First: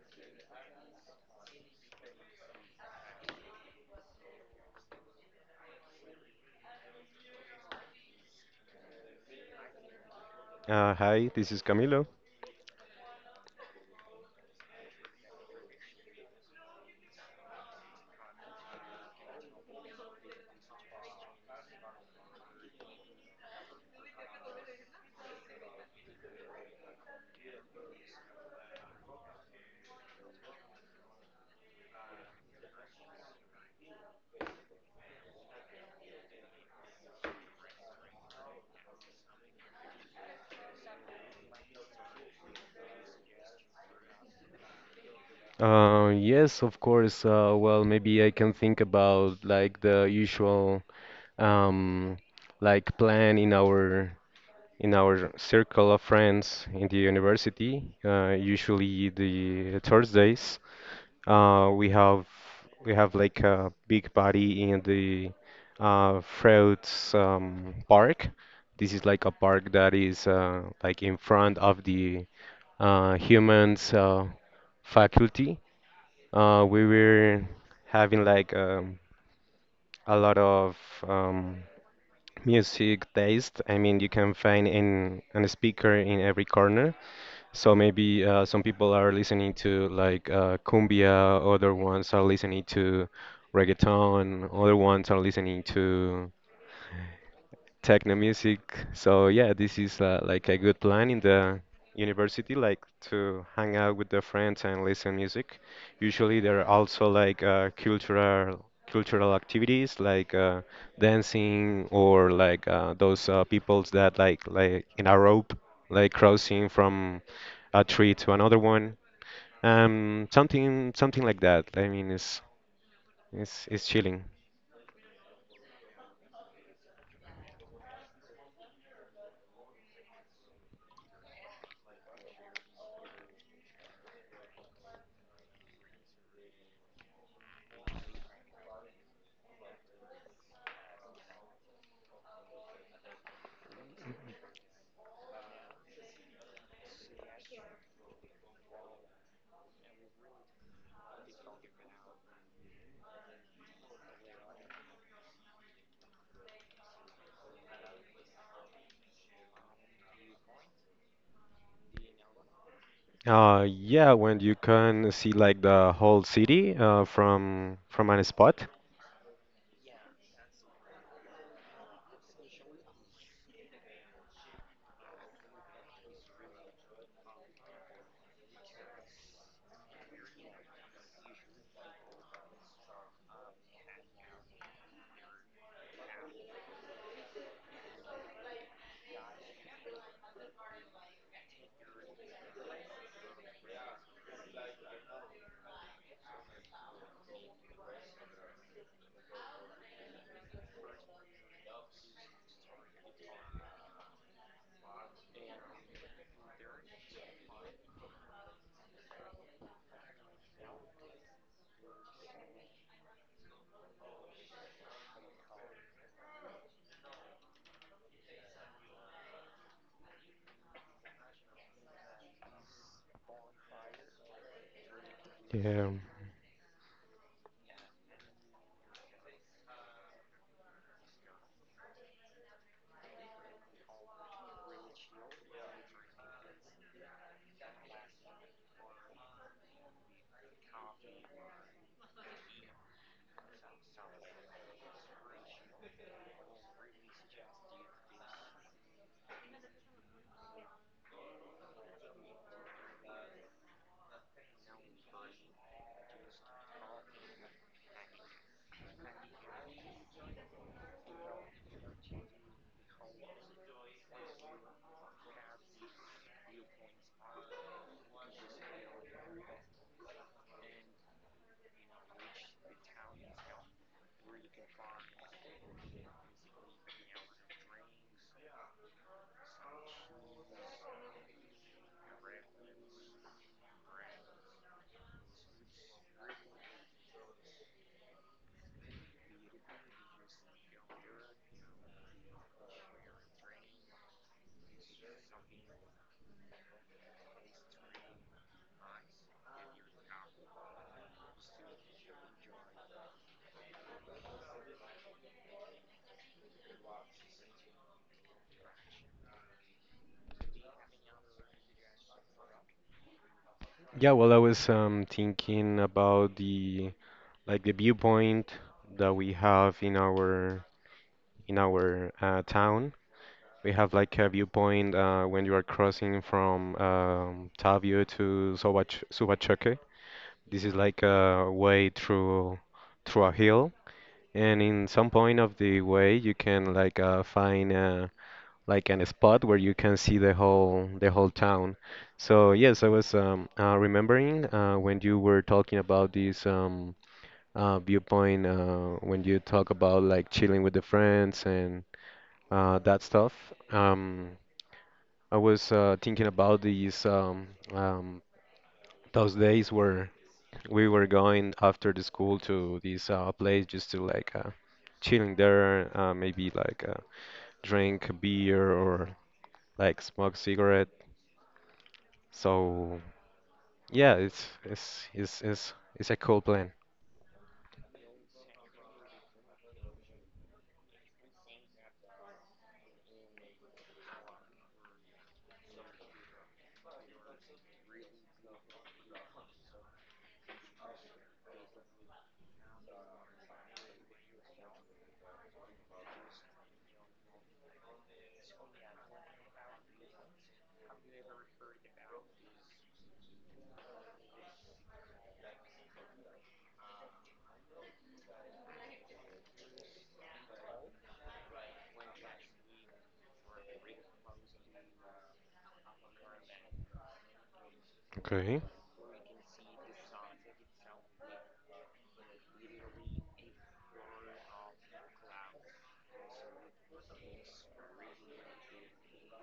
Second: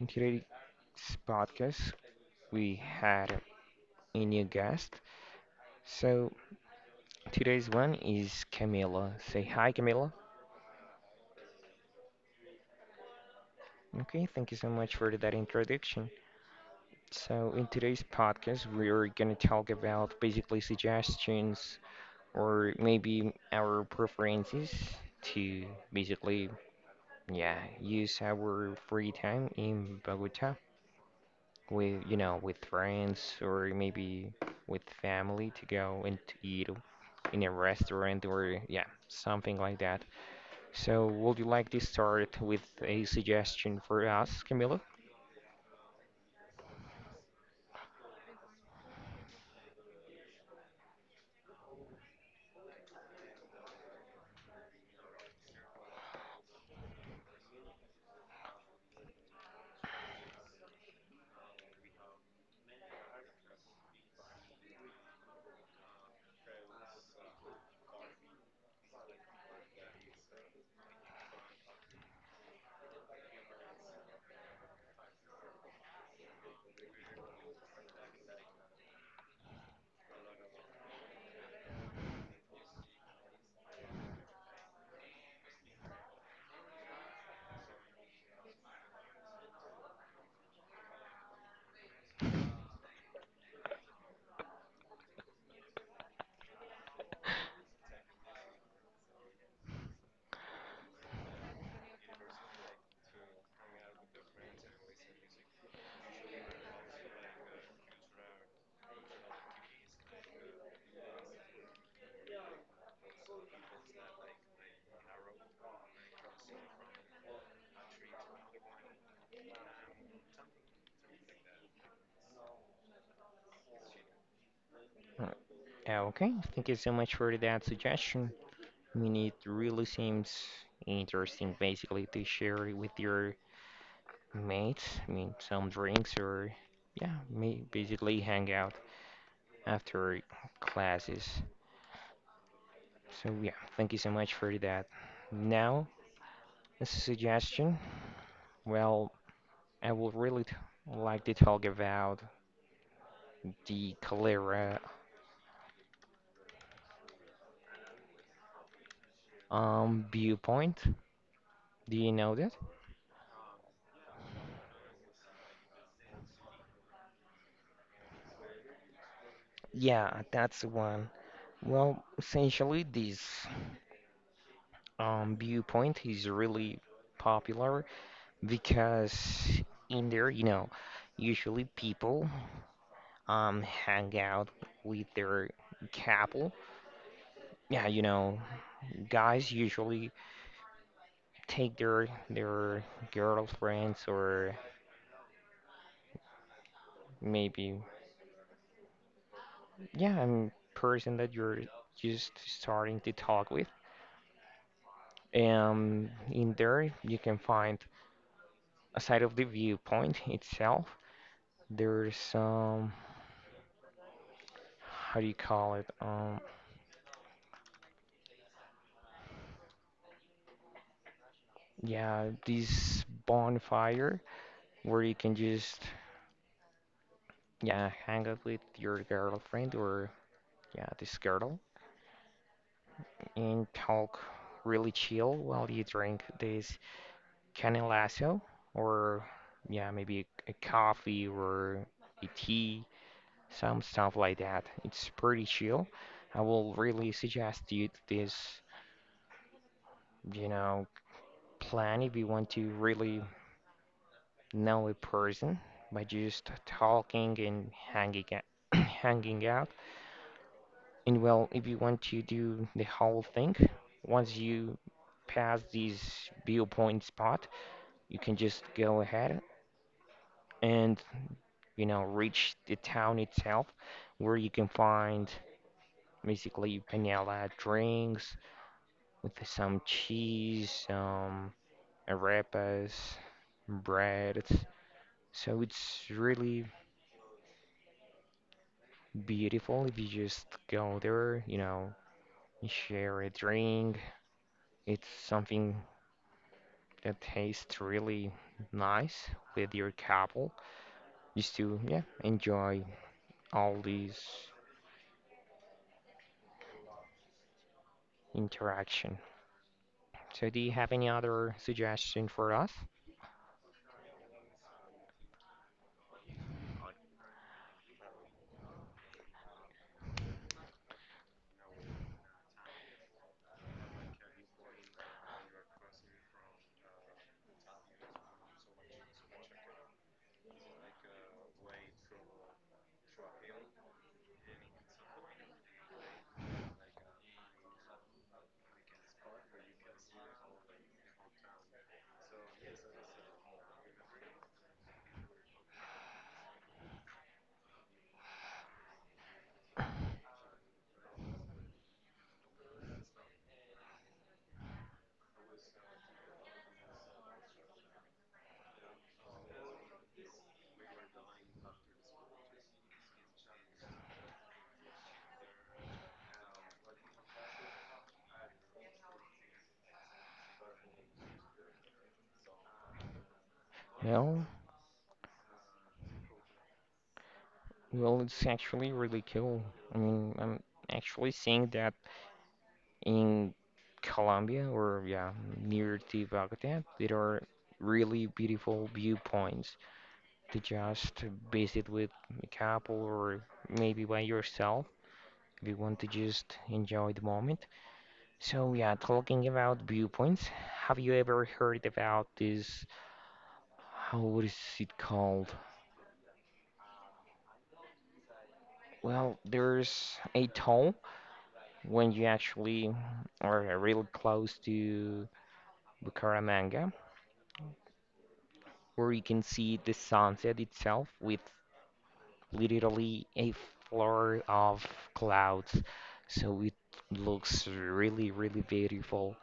In today's podcast, we had a new guest. So today's one is Camila. Say hi, Camila. Hi, this is Camilo. Okay, thank you so much for that introduction. So in today's podcast, we're gonna talk about basically suggestions or maybe our preferences to basically, yeah, use our free time in Bogota with with friends or maybe with family to go and to eat in a restaurant or yeah something like that, so would you like to start with a suggestion for us, camilo? Yes, of course. Well, maybe I can think about like the usual um, like plan in our circle of friends in the university. Usually the Thursdays, uh, we have we have like a big party in the Fruits Park. This is like a park that is like in front of the humans. Faculty, we were having like a lot of um, music taste. I mean, you can find in an speaker in every corner. So maybe some people are listening to like cumbia, other ones are listening to reggaeton, other ones are listening to techno music. So yeah, this is like a good plan in the university, like to hang out with the friends and listen music. Usually there are also like cultural activities like dancing or like those peoples that like in a rope, like crossing from a tree to another one. Something like that. I mean, it's chilling. Uh, okay thank you so much for that suggestion. I mean it really seems interesting, basically to share it with your mates, I mean some drinks or yeah may basically hang out after classes. So yeah, thank you so much for that. Now, as a suggestion, well, I would really like to talk about the cholera viewpoint. Do you know that? Yeah, when you can see like the whole city from any spot. Yeah, that's the one. Well, essentially, this viewpoint is really popular because in there, usually people hang out with their couple. Yeah, you know, guys usually take their girlfriends or maybe yeah, a person that you're just starting to talk with. In there you can find a side of the viewpoint itself, there's how do you call it? Yeah, this bonfire where you can just Yeah. yeah hang out with your girlfriend or yeah this girl and talk really chill while you drink this Canning lasso, or yeah, maybe a coffee or a tea, some stuff like that. It's pretty chill. I will really suggest you this, you know, plan if you want to really know a person by just talking and hanging out, hanging out. And well, if you want to do the whole thing, once you pass this viewpoint spot, you can just go ahead and, you know, reach the town itself, where you can find basically panela drinks with some cheese, arepas, bread. So it's really beautiful if you just go there, you know, share a drink. It's something that tastes really nice with your couple, just to, yeah, enjoy all these interaction. So do you have any other suggestion for us? Yeah, well, I was thinking about the like the viewpoint that we have in our in our town. We have like a viewpoint when you are crossing from Tavio to Sobach Subachoque. This is like a way through a hill, and in some point of the way you can like find. Like an spot where you can see the whole town. So yes, I was remembering when you were talking about this viewpoint when you talk about like chilling with the friends and that stuff. Um, I was thinking about these um, those days where we were going after the school to this place just to like chilling there, maybe like drink beer or like smoke cigarettes. So yeah, it's Well, it's it's it's it's a cool plan. well, it's actually really cool. I mean, I'm actually seeing that in Colombia or yeah, near to Bogota, there are really beautiful viewpoints to just visit with a couple or maybe by yourself if you want to just enjoy the moment. So yeah, talking about viewpoints, have you ever heard about this? How is it called? Well, there's a toll when you actually are really close to Bucaramanga, Okay. where you can see the sunset itself with literally a floor of clouds. So it looks really, really beautiful.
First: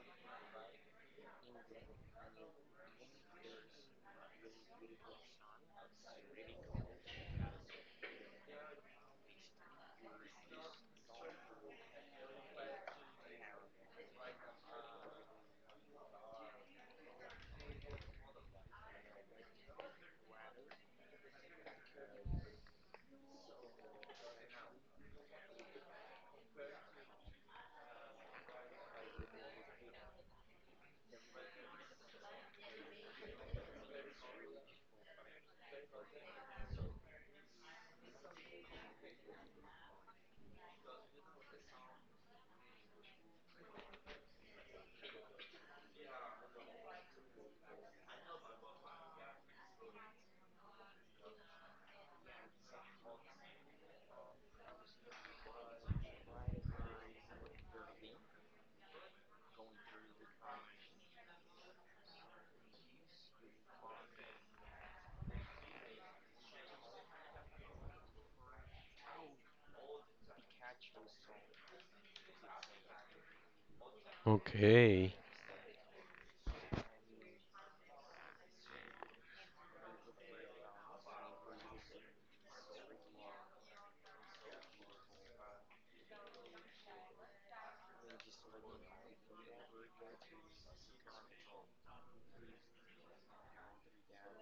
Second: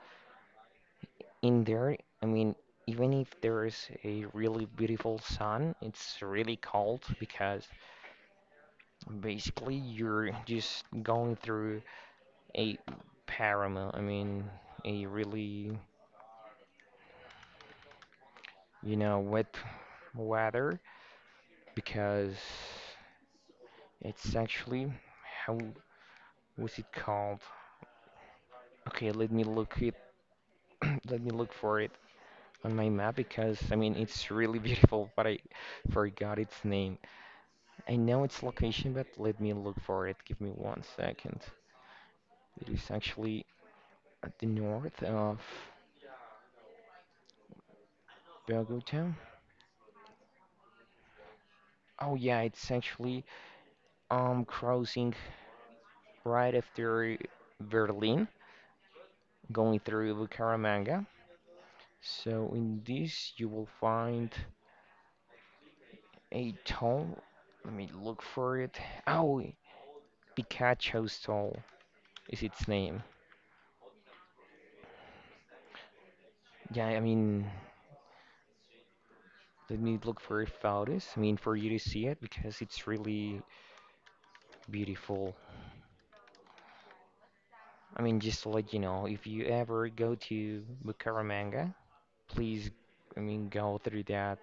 In there, I mean, even if there is a really beautiful sun, it's really cold because basically you're just going through a paramo, I mean, a really, you know, wet weather because it's actually how was it called? Okay, let me look it. Let me look for it on my map because I mean it's really beautiful, but I forgot its name. I know its location, but let me look for it. Give me one second. It is actually at the north of Bogota. Oh yeah, it's actually crossing right after Berlin, going through Bucaramanga. So in this you will find a toll? Let me look for it. Oh, Pikachu's toll is its name. Okay. Yeah, I mean, let me look for photos. I mean, for you to see it because it's really beautiful. I mean, just to let you know, if you ever go to Bucaramanga, please, I mean, go through that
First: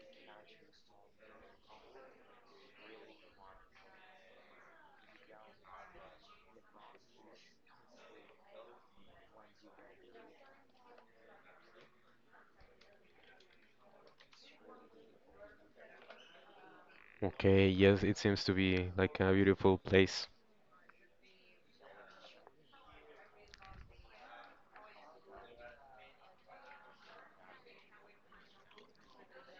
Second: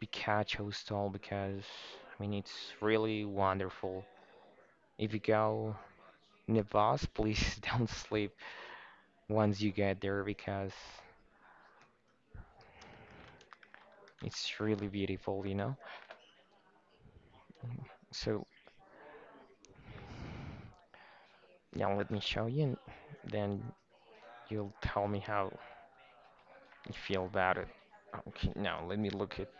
Pikachu's toll because, I mean, it's really wonderful. If you go in the bus, please don't sleep once you get there because it's really beautiful, you know? Okay. Yes, it seems So to be like a beautiful place. yeah, let me show you, and then you'll tell me how you feel about it. Okay, now let me look it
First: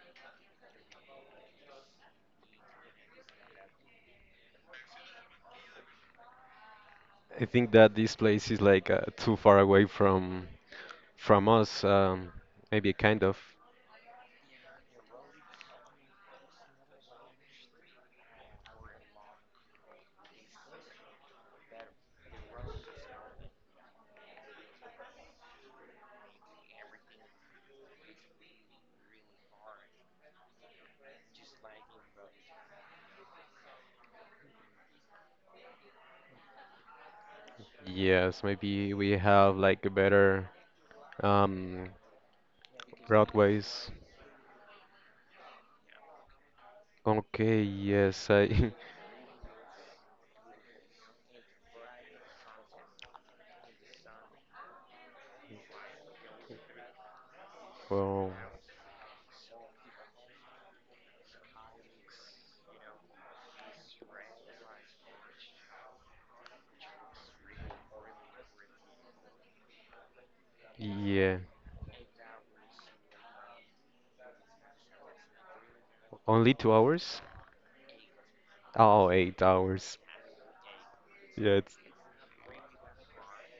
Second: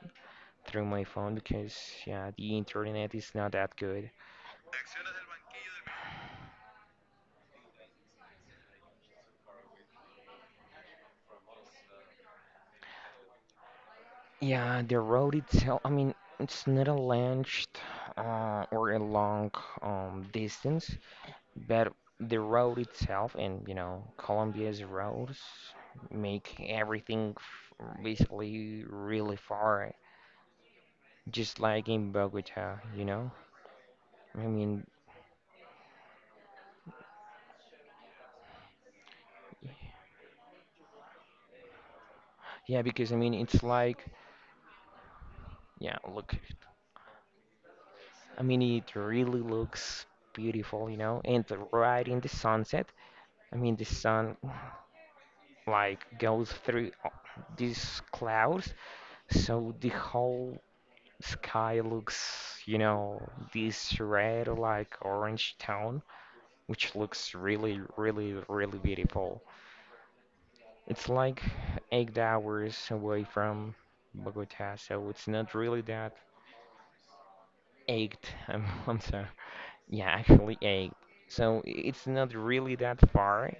through my phone because yeah, the internet is not that good. I think that this place is like too far away from us. Maybe kind of. Yeah, the road itself, I mean, it's not a launched or a long distance, but the road itself and you know Colombia's roads make everything f basically really far, just like in Bogota, you know. I mean, Yes, maybe we have like a better um yeah, because I mean, it's roadways. like, yeah, look, Okay. Yes. I mean, I. it really looks beautiful, you know, and right in the sunset, I mean, the sun like goes through these Well. clouds, so the whole sky looks, you know, this red, like orange tone, which looks really, really, really beautiful. It's Yeah. like 8 hours away from Bogota, so it's not really that Only 2 hours? eight. I'm, I'm Oh, sorry. 8 hours. Yeah, actually eight. Yeah. So It's, it's not really that far,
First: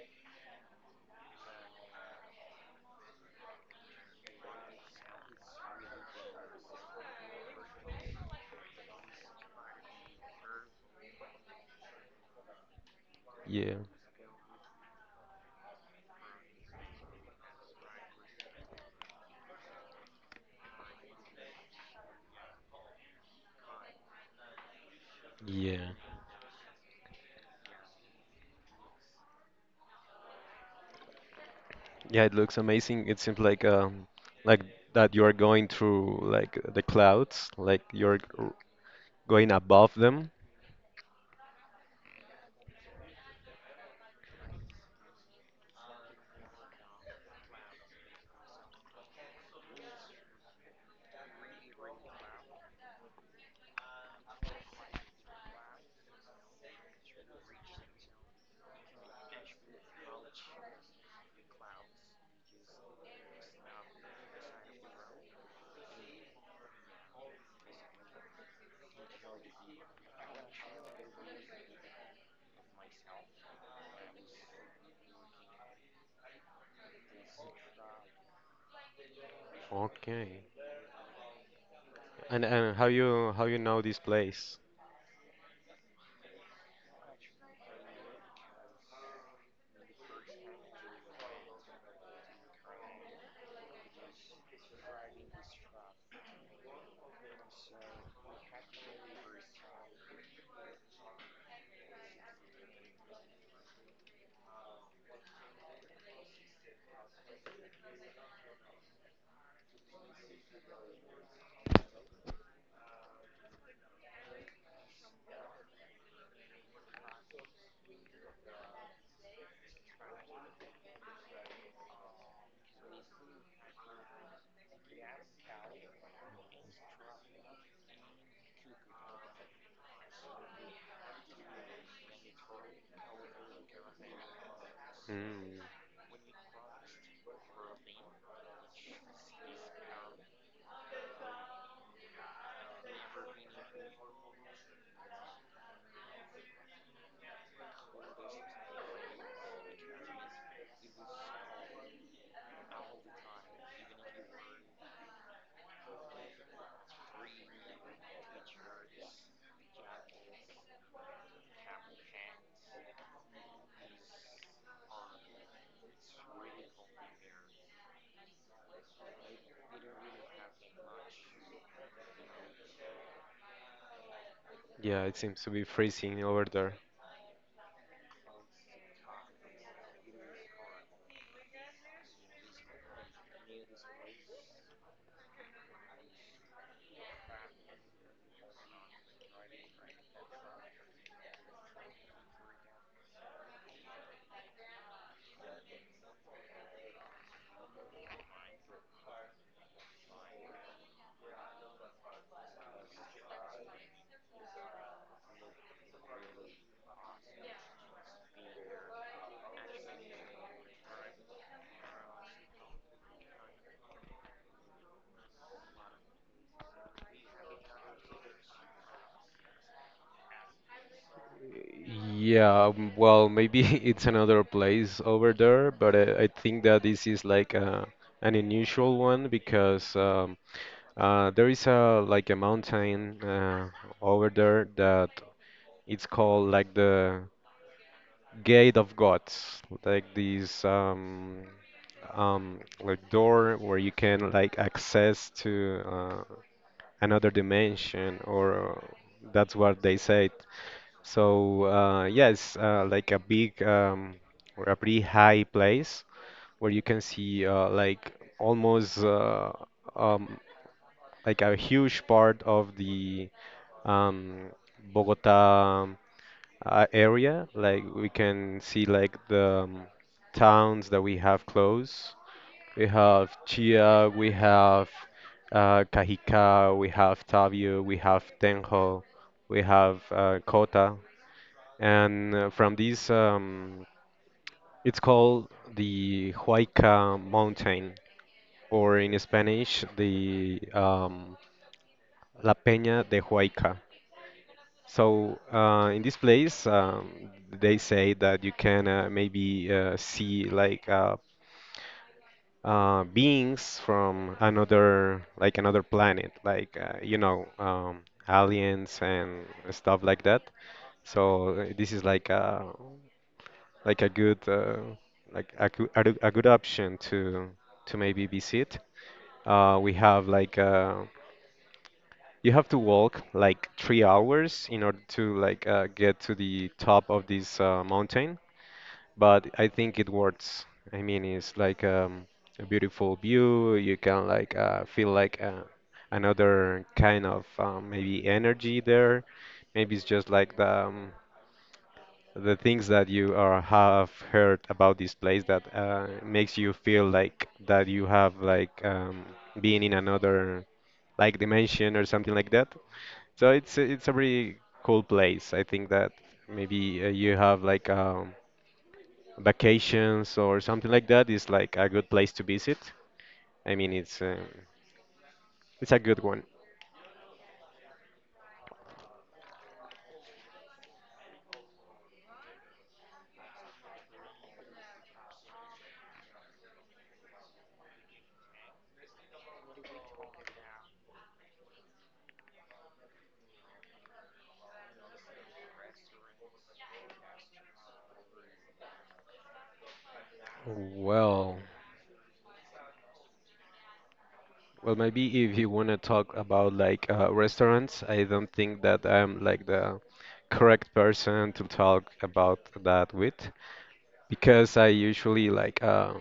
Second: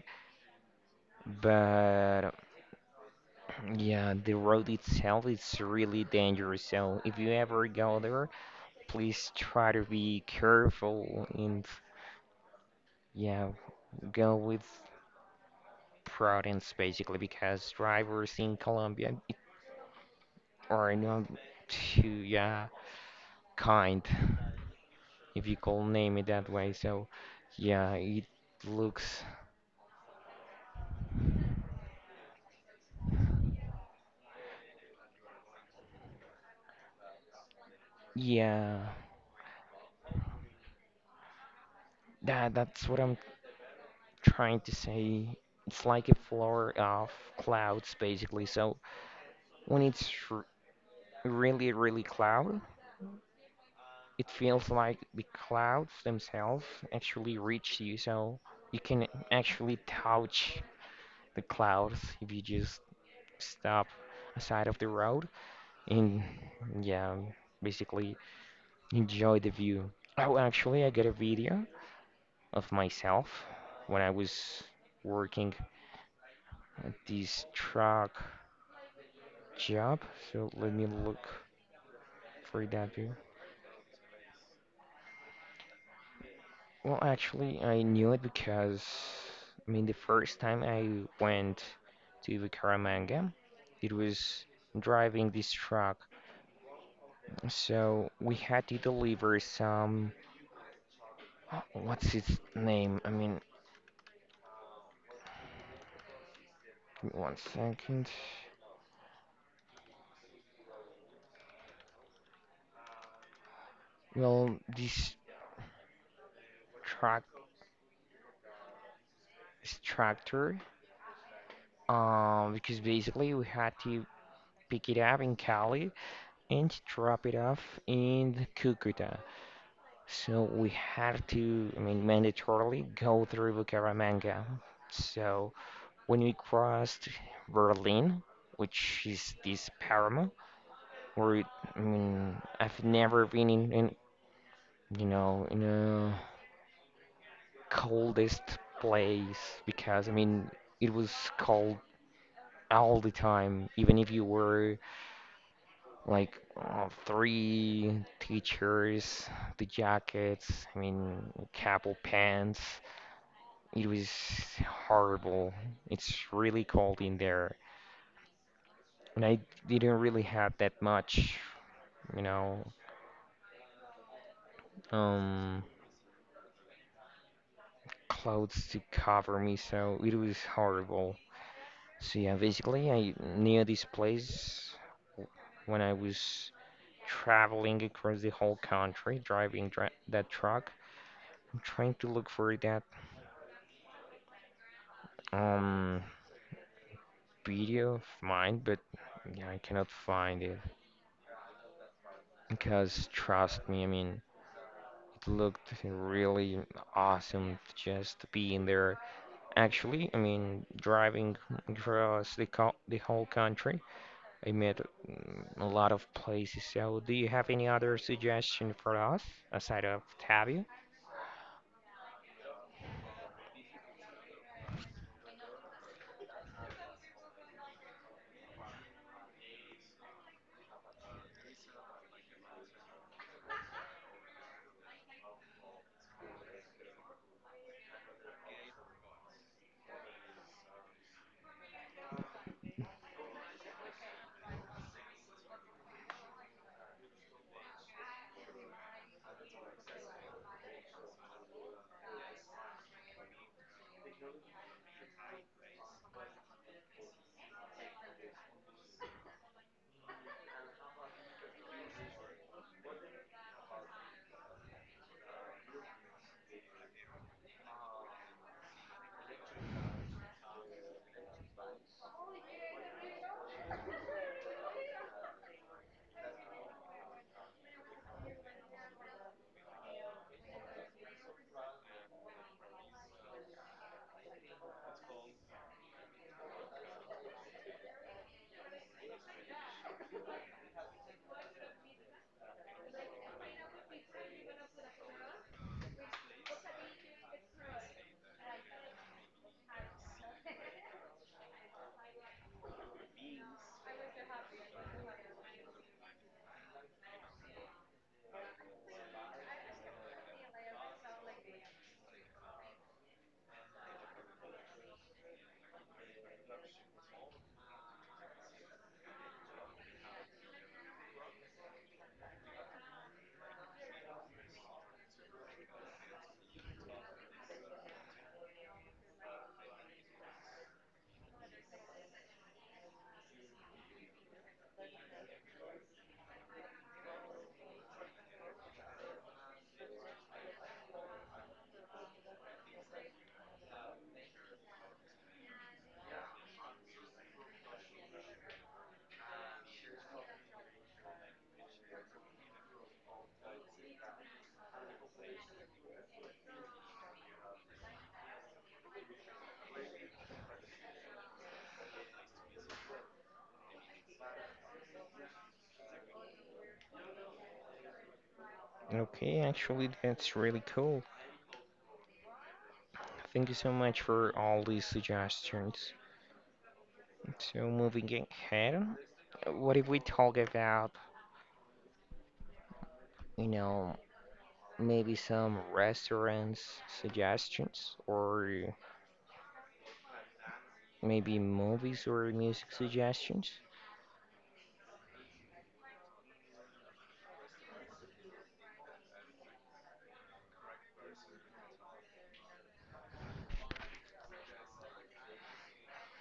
but yeah, the road itself is really dangerous. So if you ever go there, please try to be careful and yeah, yeah. go with prudence basically because drivers in Colombia are not too yeah kind, if you can Yeah. name it that way. So yeah, it looks Yeah, it looks amazing. It seems like that you are going through like the clouds, like yeah, going above them. that's what I'm trying to say, it's like a floor of clouds basically. So when it's really, really cloud, it feels like the clouds themselves actually reach you. So you can actually touch the clouds if you just stop aside of the road and yeah, basically enjoy the view. Oh, actually, I got a video of myself when I was working at this truck job, Okay. so let me look And for how that view. you how you know this place? Well, actually, I knew it because, I mean, the first time I went to Bucaramanga, it was driving this truck. So we had to deliver some, oh, what's its name? I mean, give me one second. Well, this truck, this tractor, because basically we had to pick it up in Cali and drop it off in Cucuta. So we had to, I mean, mandatorily go through Bucaramanga. So Mm. when we crossed Berlin, which is this paramo, where it, I mean, I've never been you know, in a coldest place because, I mean, it was cold all the time, even if you were like three t-shirts, the jackets, I mean, capel pants. It was horrible. It's really cold in there, and I didn't really have that much, you know, Yeah, it seems to um, be freezing over there. clothes to cover me, so it was horrible. So yeah, basically, I knew this place when I was traveling across the whole country, driving dra that truck. I'm trying to look for that um video of mine, but yeah, I cannot find it because trust me, I mean, looked really awesome just being there. Actually, I mean, driving across the whole country, I met a lot of places. So, do you have any other suggestion for us aside of Tabia? Yeah, well, maybe it's another place over there, but I think that this is like an unusual one because there is a like a mountain over there that it's called like the Gate of Gods, like this like door where you can like access to another dimension, or that's what they said. So yes, like a big or a pretty high place where you can see like almost um, like a huge part of the um, Bogota area. Like we can see like the towns that we have close. We have Chia, we have Cajica, we have Tavio, we have Tenjo, we have Cota. And from these, it's called the Huayca Mountain, or in Spanish, the La Peña de Huayca. So in this place, they say that you can maybe see like beings from another, like another planet, like you know, aliens and stuff like that. So this is like a good like a good option to maybe visit. We have like You have to walk like 3 hours in order to like get to the top of this mountain, but I think it works. I mean, it's like a beautiful view. You can like feel like another kind of maybe energy there. Maybe it's just like the things that you are have heard about this place that makes you feel like that you have like being in another like dimension or something like that. So it's a really cool place. I think that maybe you have like vacations or something like that is like a good place to visit. I mean, it's a good one. Okay, actually, that's really cool. Thank you so much for all these suggestions. So, moving ahead, what if we talk about, you know, maybe some restaurants suggestions or maybe Well, movies or music suggestions? well, maybe if you want to talk about like restaurants, I don't think that I'm like the correct person to talk about that with because I usually like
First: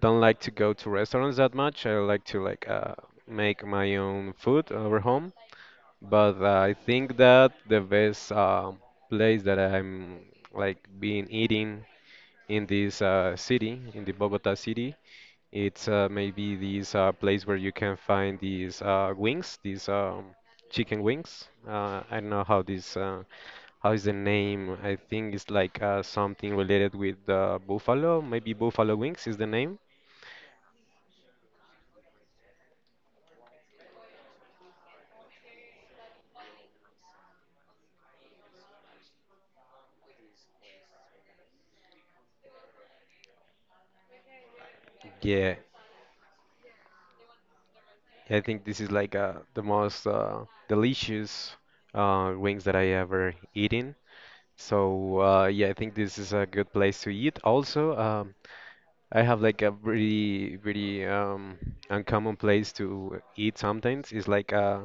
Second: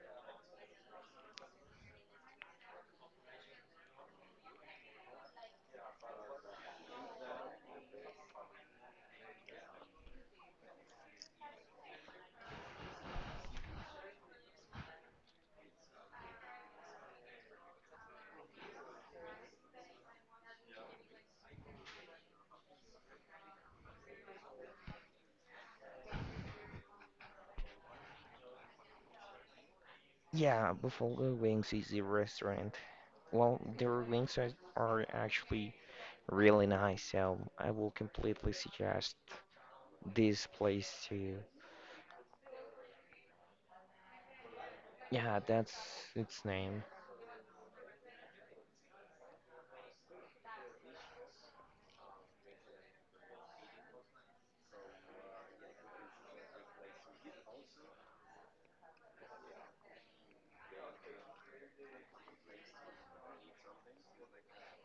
don't like to go to restaurants that much. I like to like make my own food over home. But I think that the best place that I'm like been eating in this city, in the Bogota city, it's maybe this place where you can find these wings, these chicken wings. I don't know how this how is the name. I think it's like something related with buffalo. Maybe buffalo wings is the name. Yeah, Buffalo Wings is the restaurant. Well, their wings are actually really nice, so I will completely suggest this place to you. Yeah, Yeah, that's its name. I think this is like the most delicious wings that I ever eaten. So yeah, I think this is a good place to eat. Also, I have like a really, really uncommon place to eat sometimes. It's like uh,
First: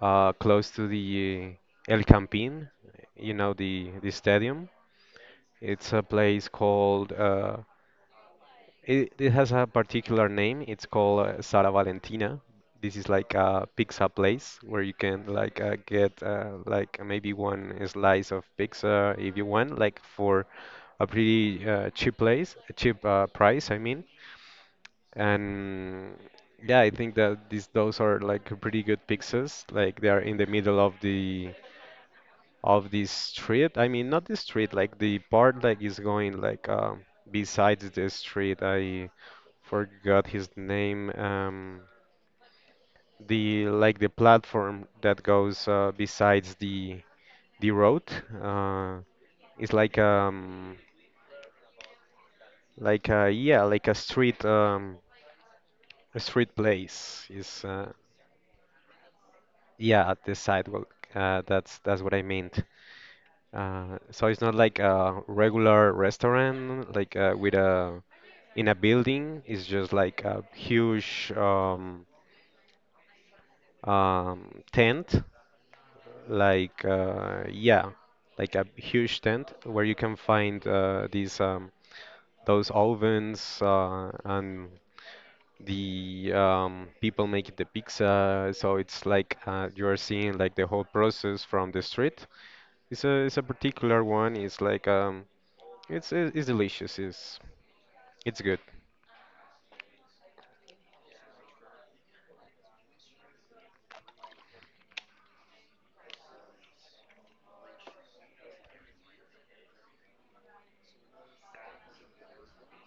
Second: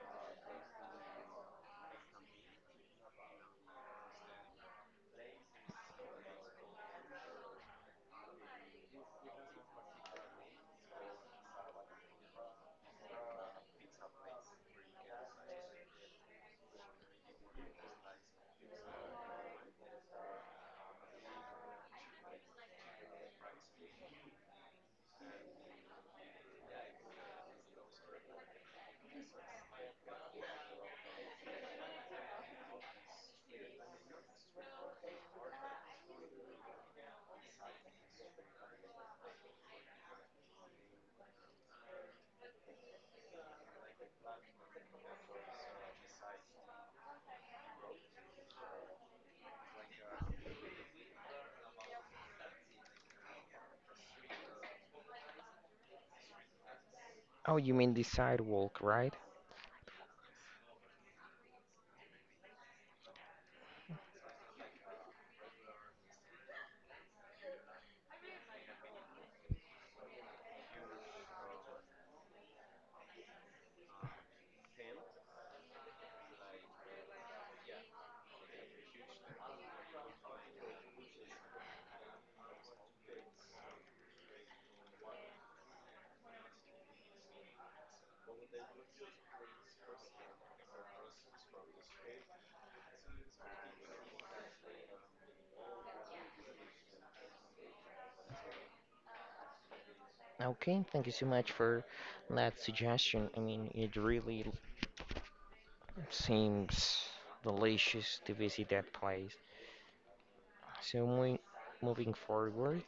uh, close to the El Campín, you know, the stadium. It's a place called it has a particular name. It's called Sara Valentina. This is like a pizza place where you can like get like maybe one slice of pizza if you want, like for a pretty cheap place, a cheap price, I mean. And yeah, I think that these those are like pretty good pizzas. Like they are in the middle of the street. I mean, not the street, like the part like is going like besides the street. I forgot his name. The like the platform that goes besides the road. Uh, it's like a yeah like a street, a street place Oh, is you mean the sidewalk, right? yeah at the sidewalk. That's what I meant. So it's not like a regular restaurant, like with a in a building, it's just like a huge tent, like yeah, like a huge tent where you can find these those ovens and the people making the pizza. So it's like you are seeing like the whole process from the street. It's a particular one. It's like it's delicious. It's good. Okay, thank you so much for that suggestion. I mean, it really seems delicious to visit that place. So, moving forward,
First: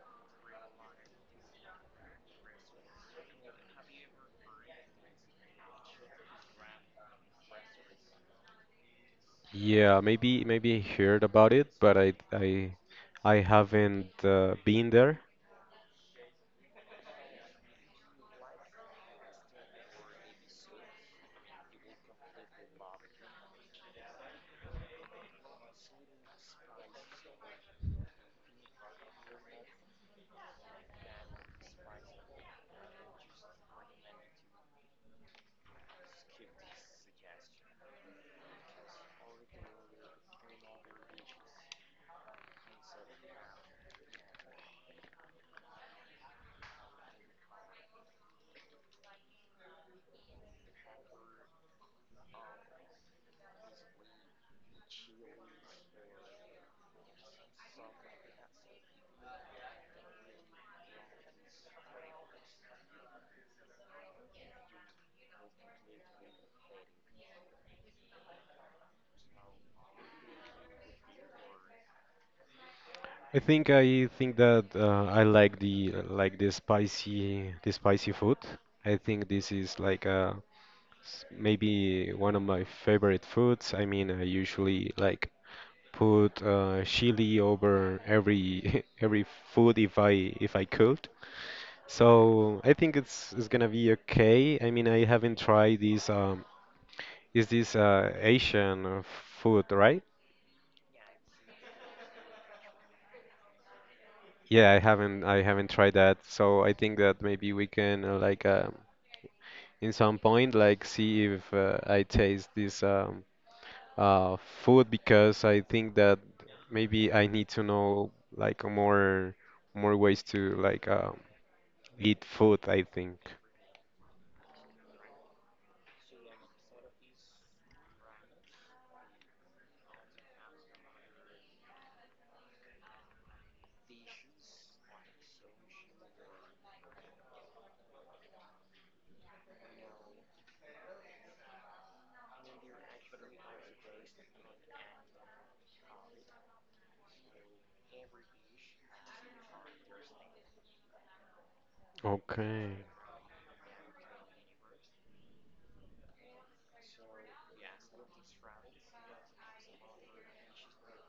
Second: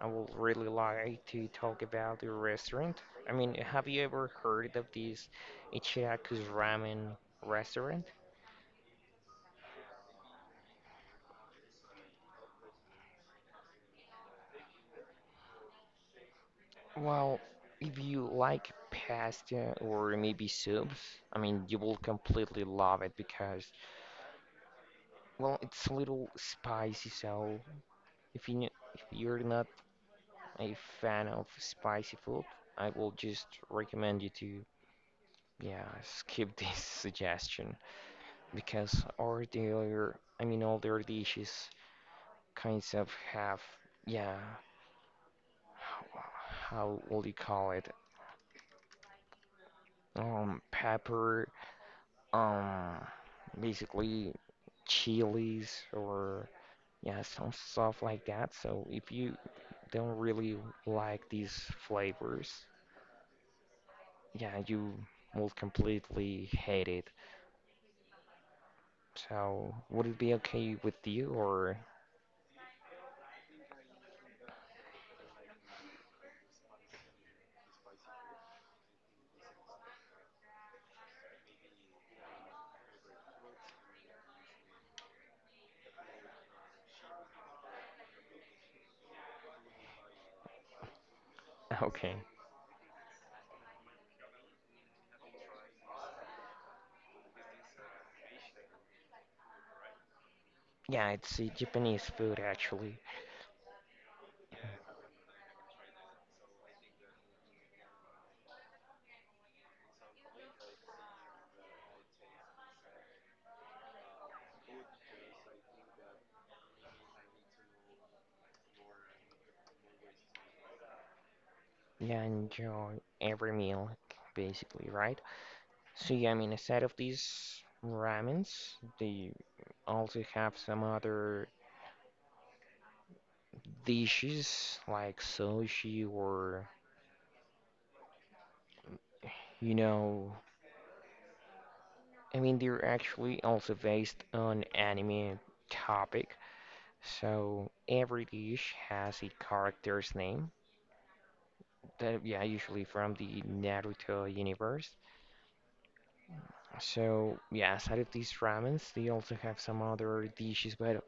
I would really like to talk about the restaurant. I mean, have you ever heard of this Ichiraku's ramen restaurant? Yeah, maybe I heard about it, but I haven't been there. Well, if you like pasta or maybe soups, I mean, you will completely love it because, well, it's a little spicy. So if you if you're not a fan of spicy food, I will just recommend you to yeah skip this suggestion because all the other, I mean, all their dishes kinds of have yeah how would you call it pepper, um basically chilies or yeah some stuff like that, so if you don't really like these flavors, yeah you will completely hate it. So would it be okay with you or I think that I like the spicy food. I think this is like maybe one of my favorite foods. I mean, I usually like put chili over every every food if I could. okay So I think it's gonna be okay. I mean, I haven't tried this. Is this Asian food, right? yeah it's Japanese food actually. Yeah, I haven't tried that, so I think that maybe we can like in some point like see if I taste this uh, food because I think that maybe I need to know like more ways to like Yeah, eat food, I enjoy think. every meal basically, right? So yeah, I mean, aside of these ramens, they also have some other dishes like sushi or, you know, I mean, they're actually also based on anime topic. So every dish has a character's name that, yeah, Okay, usually from the Naruto universe. So yeah, aside of these ramens, they also have some other dishes, but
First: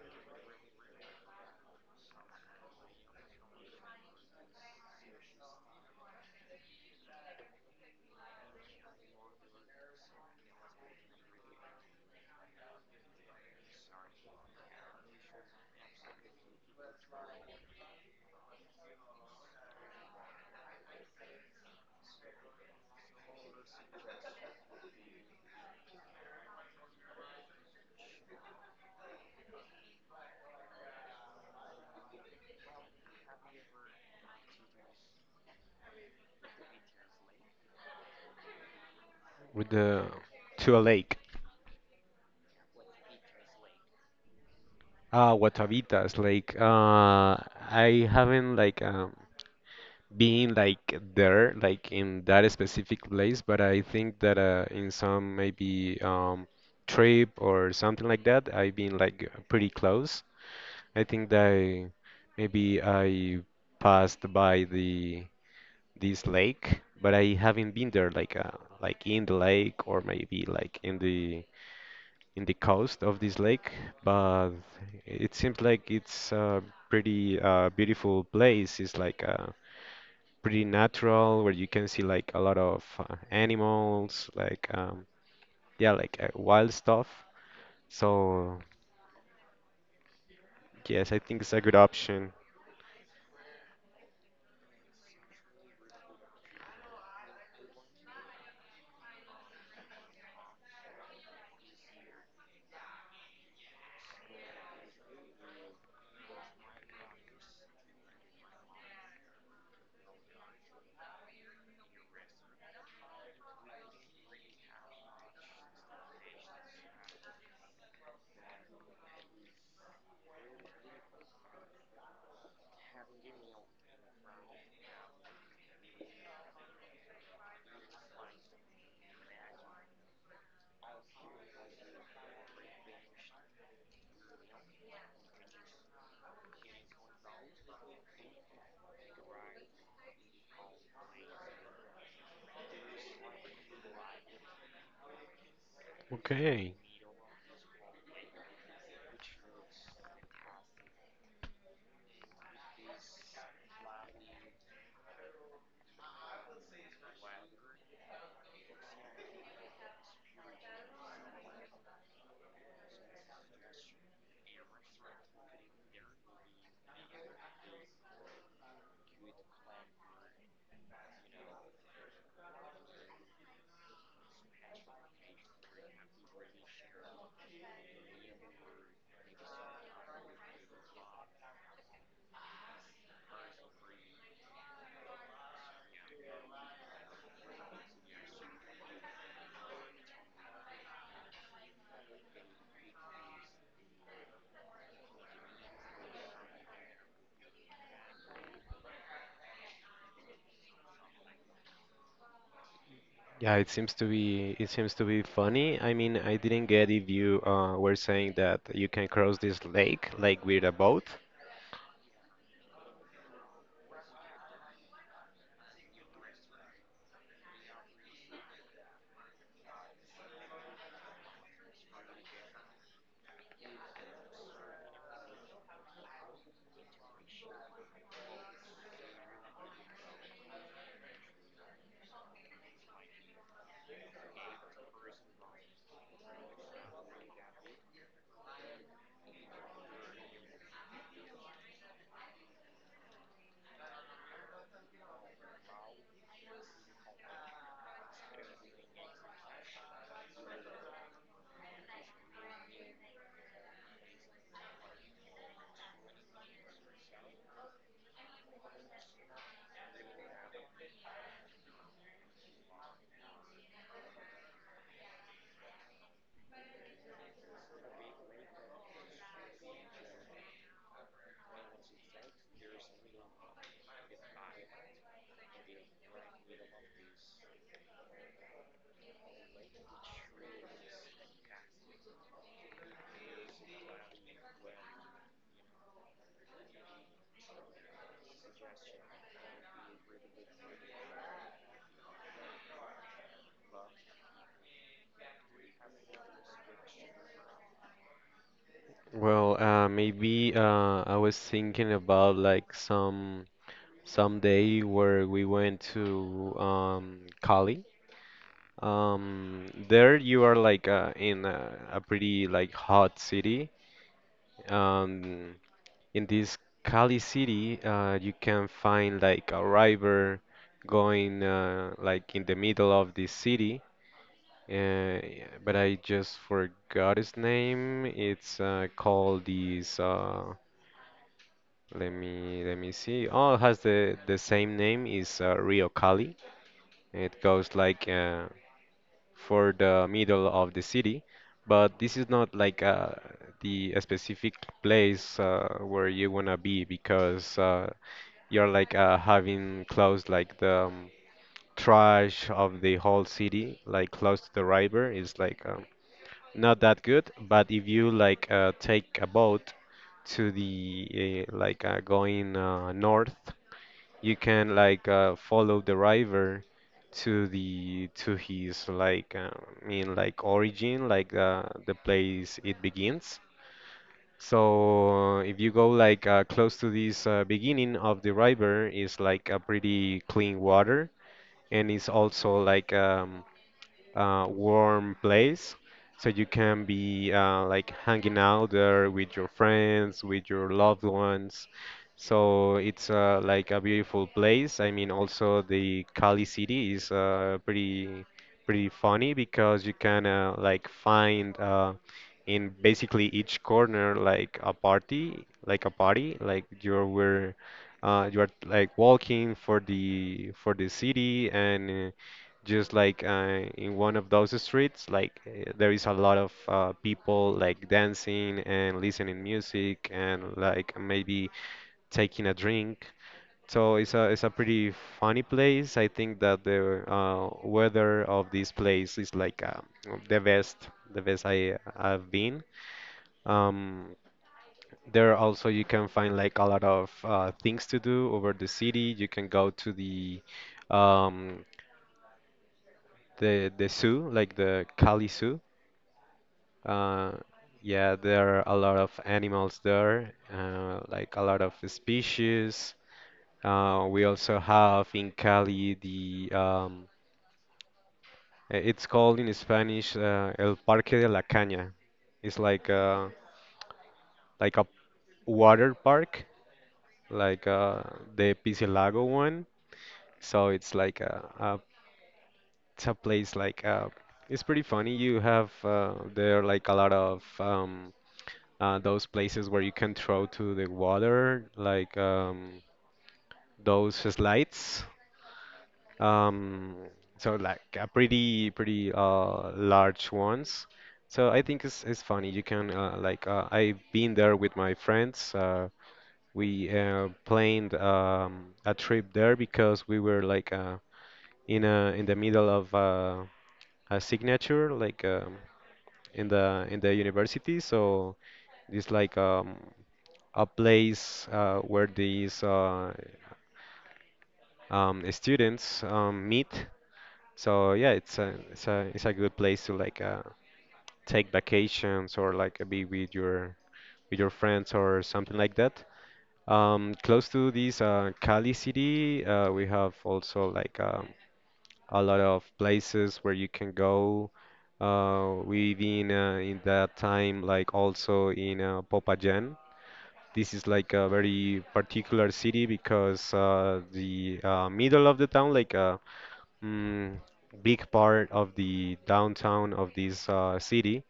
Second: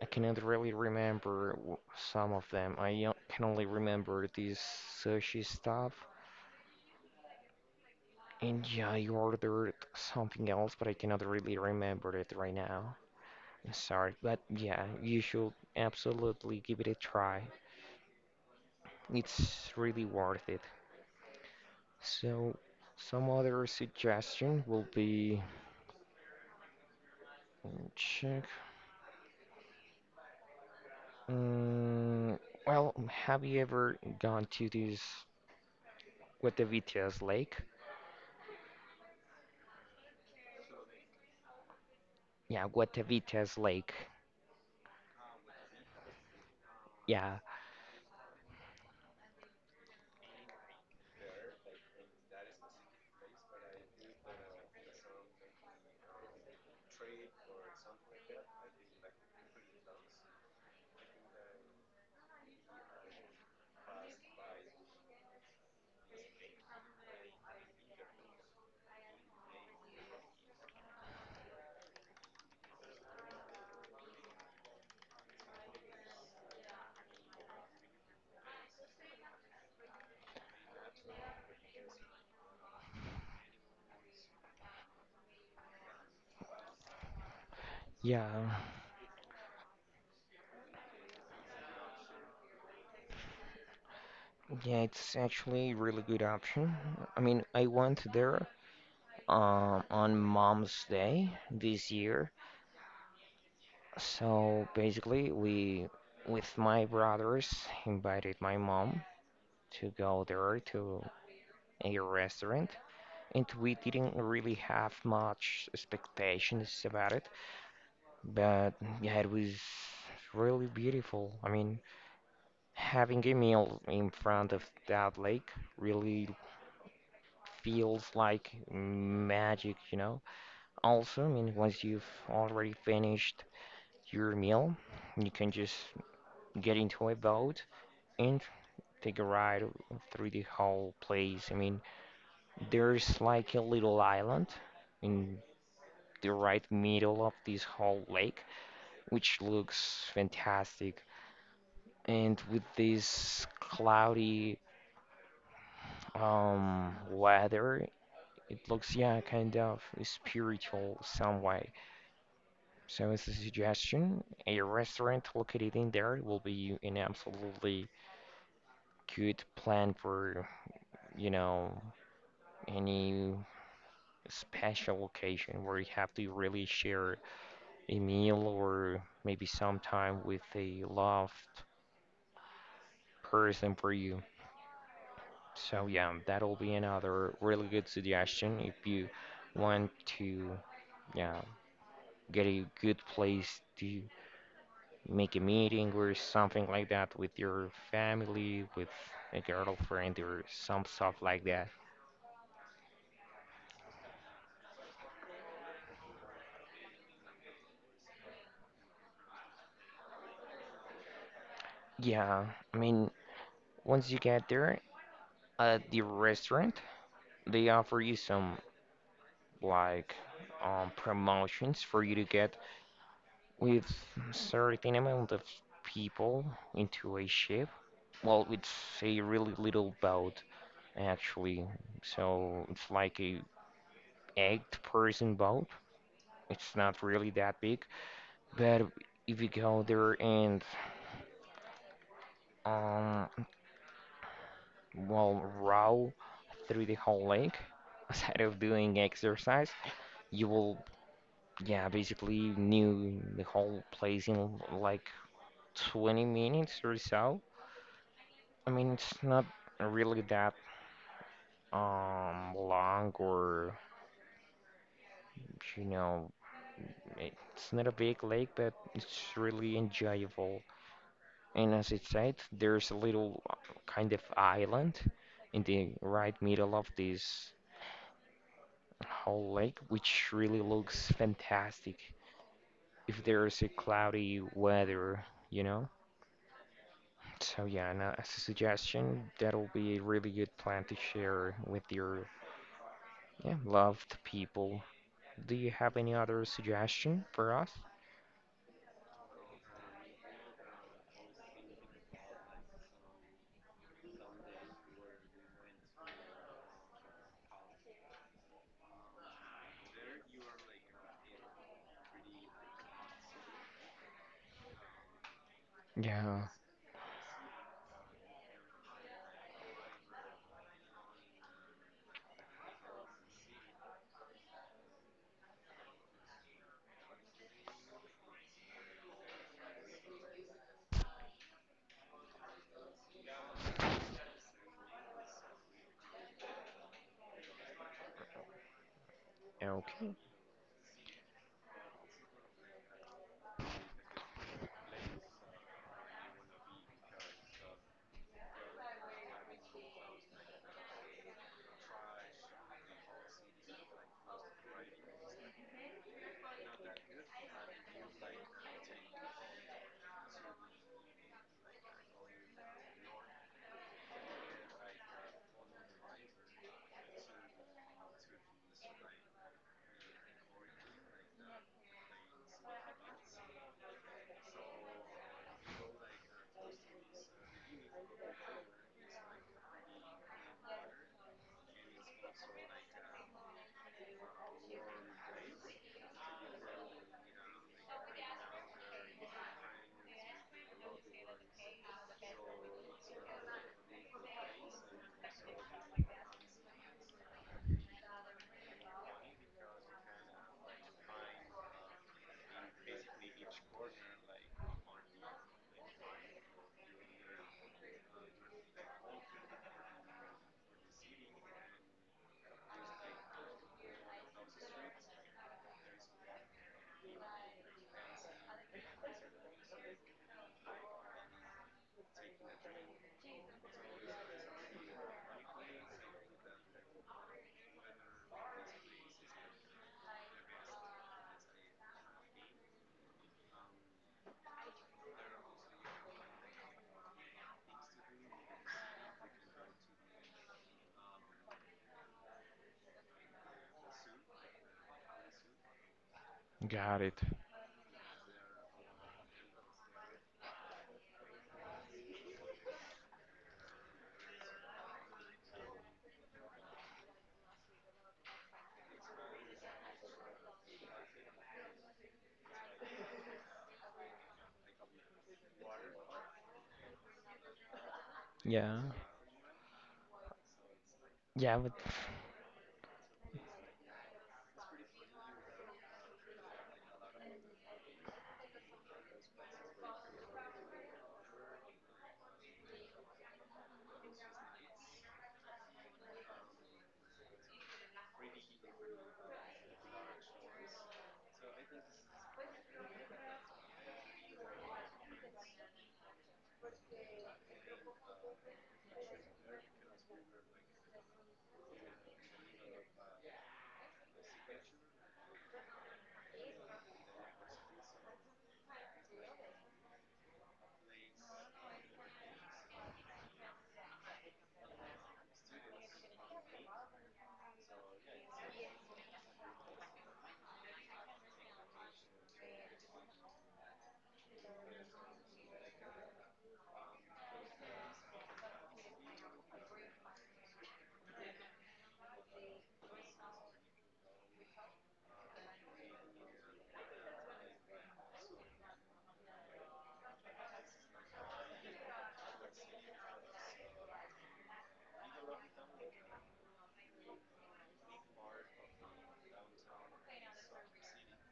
I cannot really remember some of them. I can only remember this sushi stuff, and yeah, I ordered something else, but I cannot really remember it right now. I'm sorry, but yeah, you should absolutely give it a try. It's really worth it. So, some other suggestion will be check. Mm, well, have you ever gone to this Guatavitas Lake? with the to a lake. Yeah, Guatavitas Lake. Ah, Guatavitas Lake. Yeah, I haven't like being like there, like in that specific place, but I think that in some maybe trip or something like that, I've been like pretty close. I think that maybe I passed by the this lake, but I haven't been there like in the lake or maybe like in the coast of this lake, but it seems like it's a pretty beautiful place. It's like pretty natural where you can see like a lot of animals, like yeah, like wild stuff. Yeah, So yes, I think it's a good option. yeah, it's actually a really good option. I mean, I went there on Mom's Day this year. So basically, we, with my brothers, invited my mom to go there to a restaurant. And we didn't really have much expectations about it, but yeah, it was really beautiful. I mean, having a meal in front of that lake really feels like magic, you know. Also, I mean, once you've already finished your meal, you can just get into a boat and take a ride through the whole place. I mean, there's like a little island in the right Okay. middle of this whole lake, which looks fantastic. And with this cloudy weather, it looks, yeah, kind of spiritual some way. So as a suggestion, a restaurant located in there will be an absolutely good plan for, you know, any special occasion where you have to really share a meal or maybe some time with a loved person for you. So yeah, that'll be another really good suggestion if you want to, yeah, get a good place to make a meeting or something like that with your family, with a girlfriend or some stuff like that. Yeah, it seems to be funny. I mean, I didn't get if you were saying that you can cross this lake like with a boat. Yeah, I mean, once you get there at the restaurant, they offer you some like promotions for you to get with certain amount of people into a ship. Well, it's a really little boat actually, so it's like a eight-person boat. It's not really that big, but if you go there and, um, well, row through the whole lake, instead of doing exercise, you will, yeah, basically knew the whole place in like 20 minutes or so. I mean, it's not really that long or you know, it's not a big lake, but it's really enjoyable. And as it said, there's a little kind of island in the right middle of this whole lake, which really looks fantastic if there's a cloudy weather, you know? So yeah, and as a suggestion, that'll be a really good plan to share with your, yeah, loved people. Do you have any other suggestion for us? Well, maybe I was thinking about like some day where we went to Cali. There you are like in a pretty like hot city. Um, in Yeah, this Cali city, you can find like a river going like in the middle of the city. Yeah, but I just forgot his name. It's called this. Let me see. Oh, it has the same name. Is Rio Cali. It goes for the okay, middle of the city, but this is not the specific place where you wanna be because you're having close like the trash of the whole city, like close to the river is like not that good. But if you take a boat to the going north, you can follow the river to his I mean like origin, like the place it begins. So if you go close to this beginning of the river, is like a pretty clean water, and it's also like warm place. So you can be like hanging out there with your friends, with your loved ones. So it's like a beautiful place. I mean, also the Cali city is pretty funny because you can like find in basically each corner like a party like you're where you are like walking for the city and just in one of those streets there is a lot of people like dancing and listening music and like maybe taking a drink, so it's a pretty funny place. I think that the weather of this place is the best, the best I've been. um, there also you can find like a lot of things to do over the city. You can go to um, the zoo, like the Cali Zoo. got it. Uh, yeah, there are a lot of animals there, like a lot of species. We also have in Cali the it's called in Spanish El Parque de la Caña. It's like a water park, like uh, the Yeah, Pisilago one. So it's like a, yeah, but it's a place it's pretty funny. You have there like a lot of those places where you can throw to the water, like those slides. Um, so like a pretty large ones. So I think it's funny. You can I've been there with my friends. We planned a trip there because we were in a in the middle of a signature in the university. So it's like a place where these students meet. So yeah, it's a good place to take vacations or like be with your friends or something like that. Close to this Cali city, we have also a lot of places where you can go. We've been in that time like also in Popayan. This is like a very particular city because the middle of the town, mm, big part of the downtown of this city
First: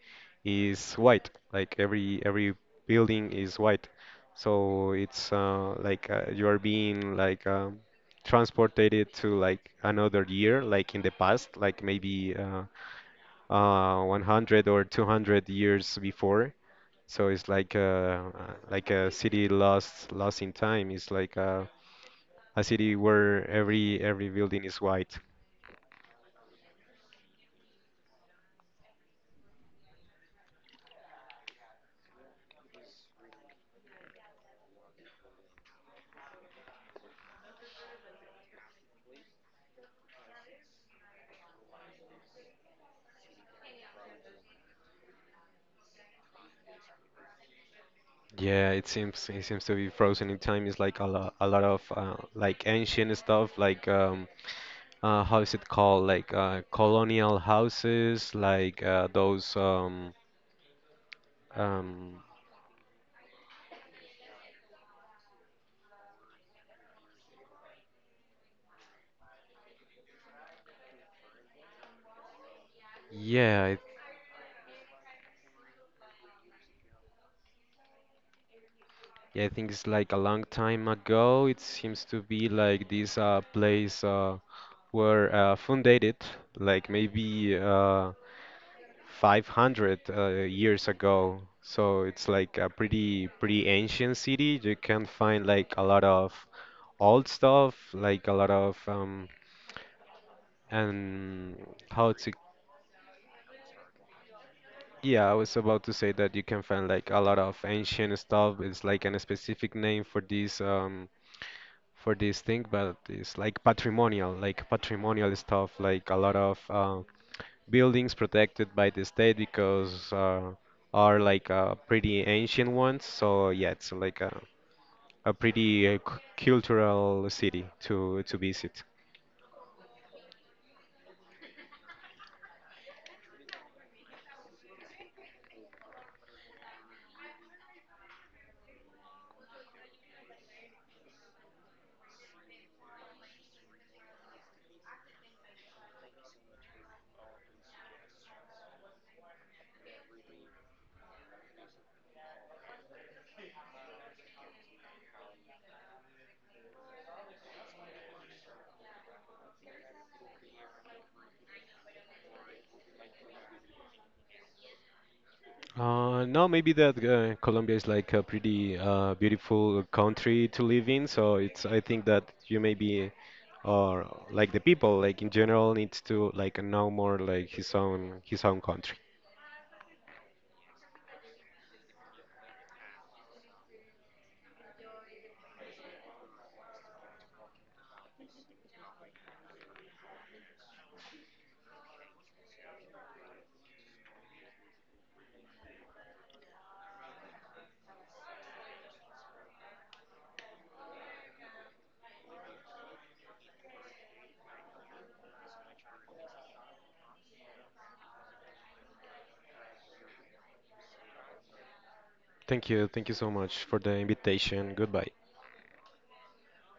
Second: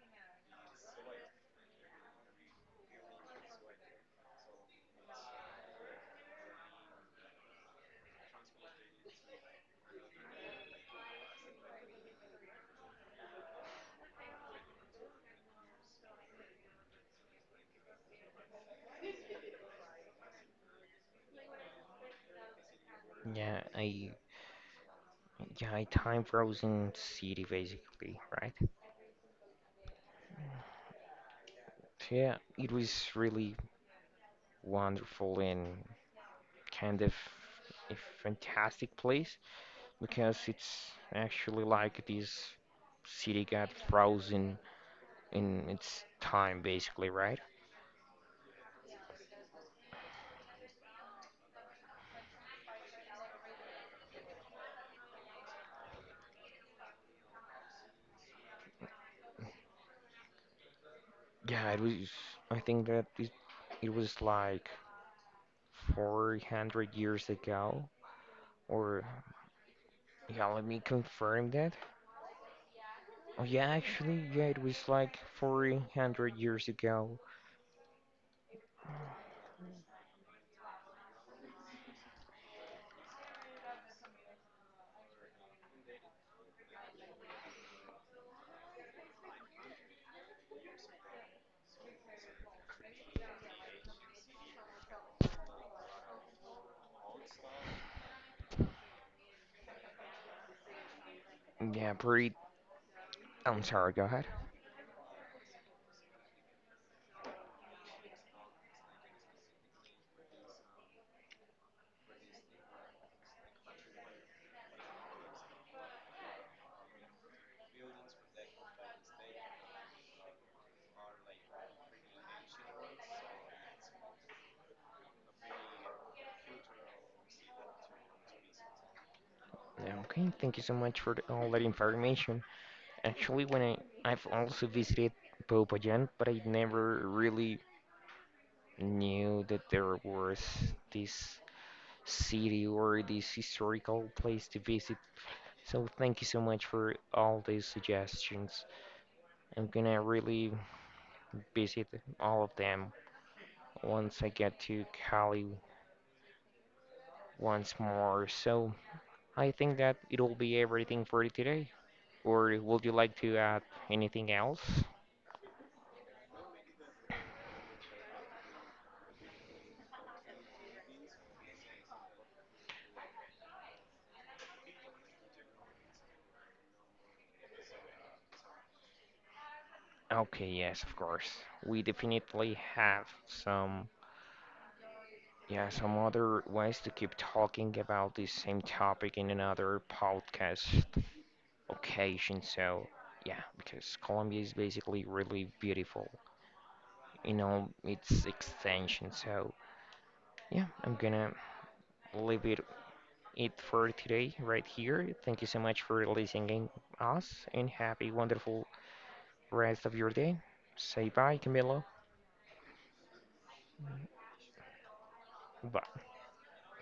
is white. Like every building is white, so it's you are being like transported to like another year, like in the past, like maybe 100 or 200 years before. So it's like a city lost in time. It's like a city where yeah, every I. every building is white. Yeah, a time frozen city basically, right? Yeah, it was really wonderful and kind of a fantastic place because it's actually like this city got frozen in its time basically, right? Yeah, it seems to be frozen in time. It's like a lot of like ancient stuff, like how is it called? Colonial houses, those Yeah, it was. um I think that it was like 400 years ago or, yeah, let me confirm that. Oh yeah yeah, actually, yeah, it was like 400 years ago. yeah I think it's like a long time ago. It seems to be like this place were founded like maybe 500 years ago. So it's like a pretty pretty ancient city. You can find like a lot of old stuff, like a lot of and Yeah, how to pretty. I'm sorry, go ahead. yeah, I was about to say that you can find like a lot of ancient stuff. It's like an specific name for this thing, but it's like patrimonial stuff, like a lot of buildings protected by the state because are pretty ancient ones. So yeah, it's like a pretty cultural city to visit. Yeah, okay, thank you so much for the- all that information. Actually, I've also visited Popayan, but I never really knew that there was this city or this historical place to visit. So thank you so much for all these suggestions. I'm gonna really visit all of them once I get to Cali once more. So I think that it'll be everything for today. Or would you like to add anything else? No, maybe that Colombia is like a pretty beautiful country to live in. So it's, I think that you maybe or like the people like in general needs to like know more like his own country. Okay, yes, of course. We definitely have some, yeah, some other ways to keep talking about this same topic in another podcast occasion. So, yeah, because Colombia is basically really beautiful in all its extension. So, yeah, I'm gonna leave it for today right here. Thank you so much for listening us and happy wonderful rest of your day. Say bye, Camilo. Thank you so much for the invitation. Goodbye. Bye.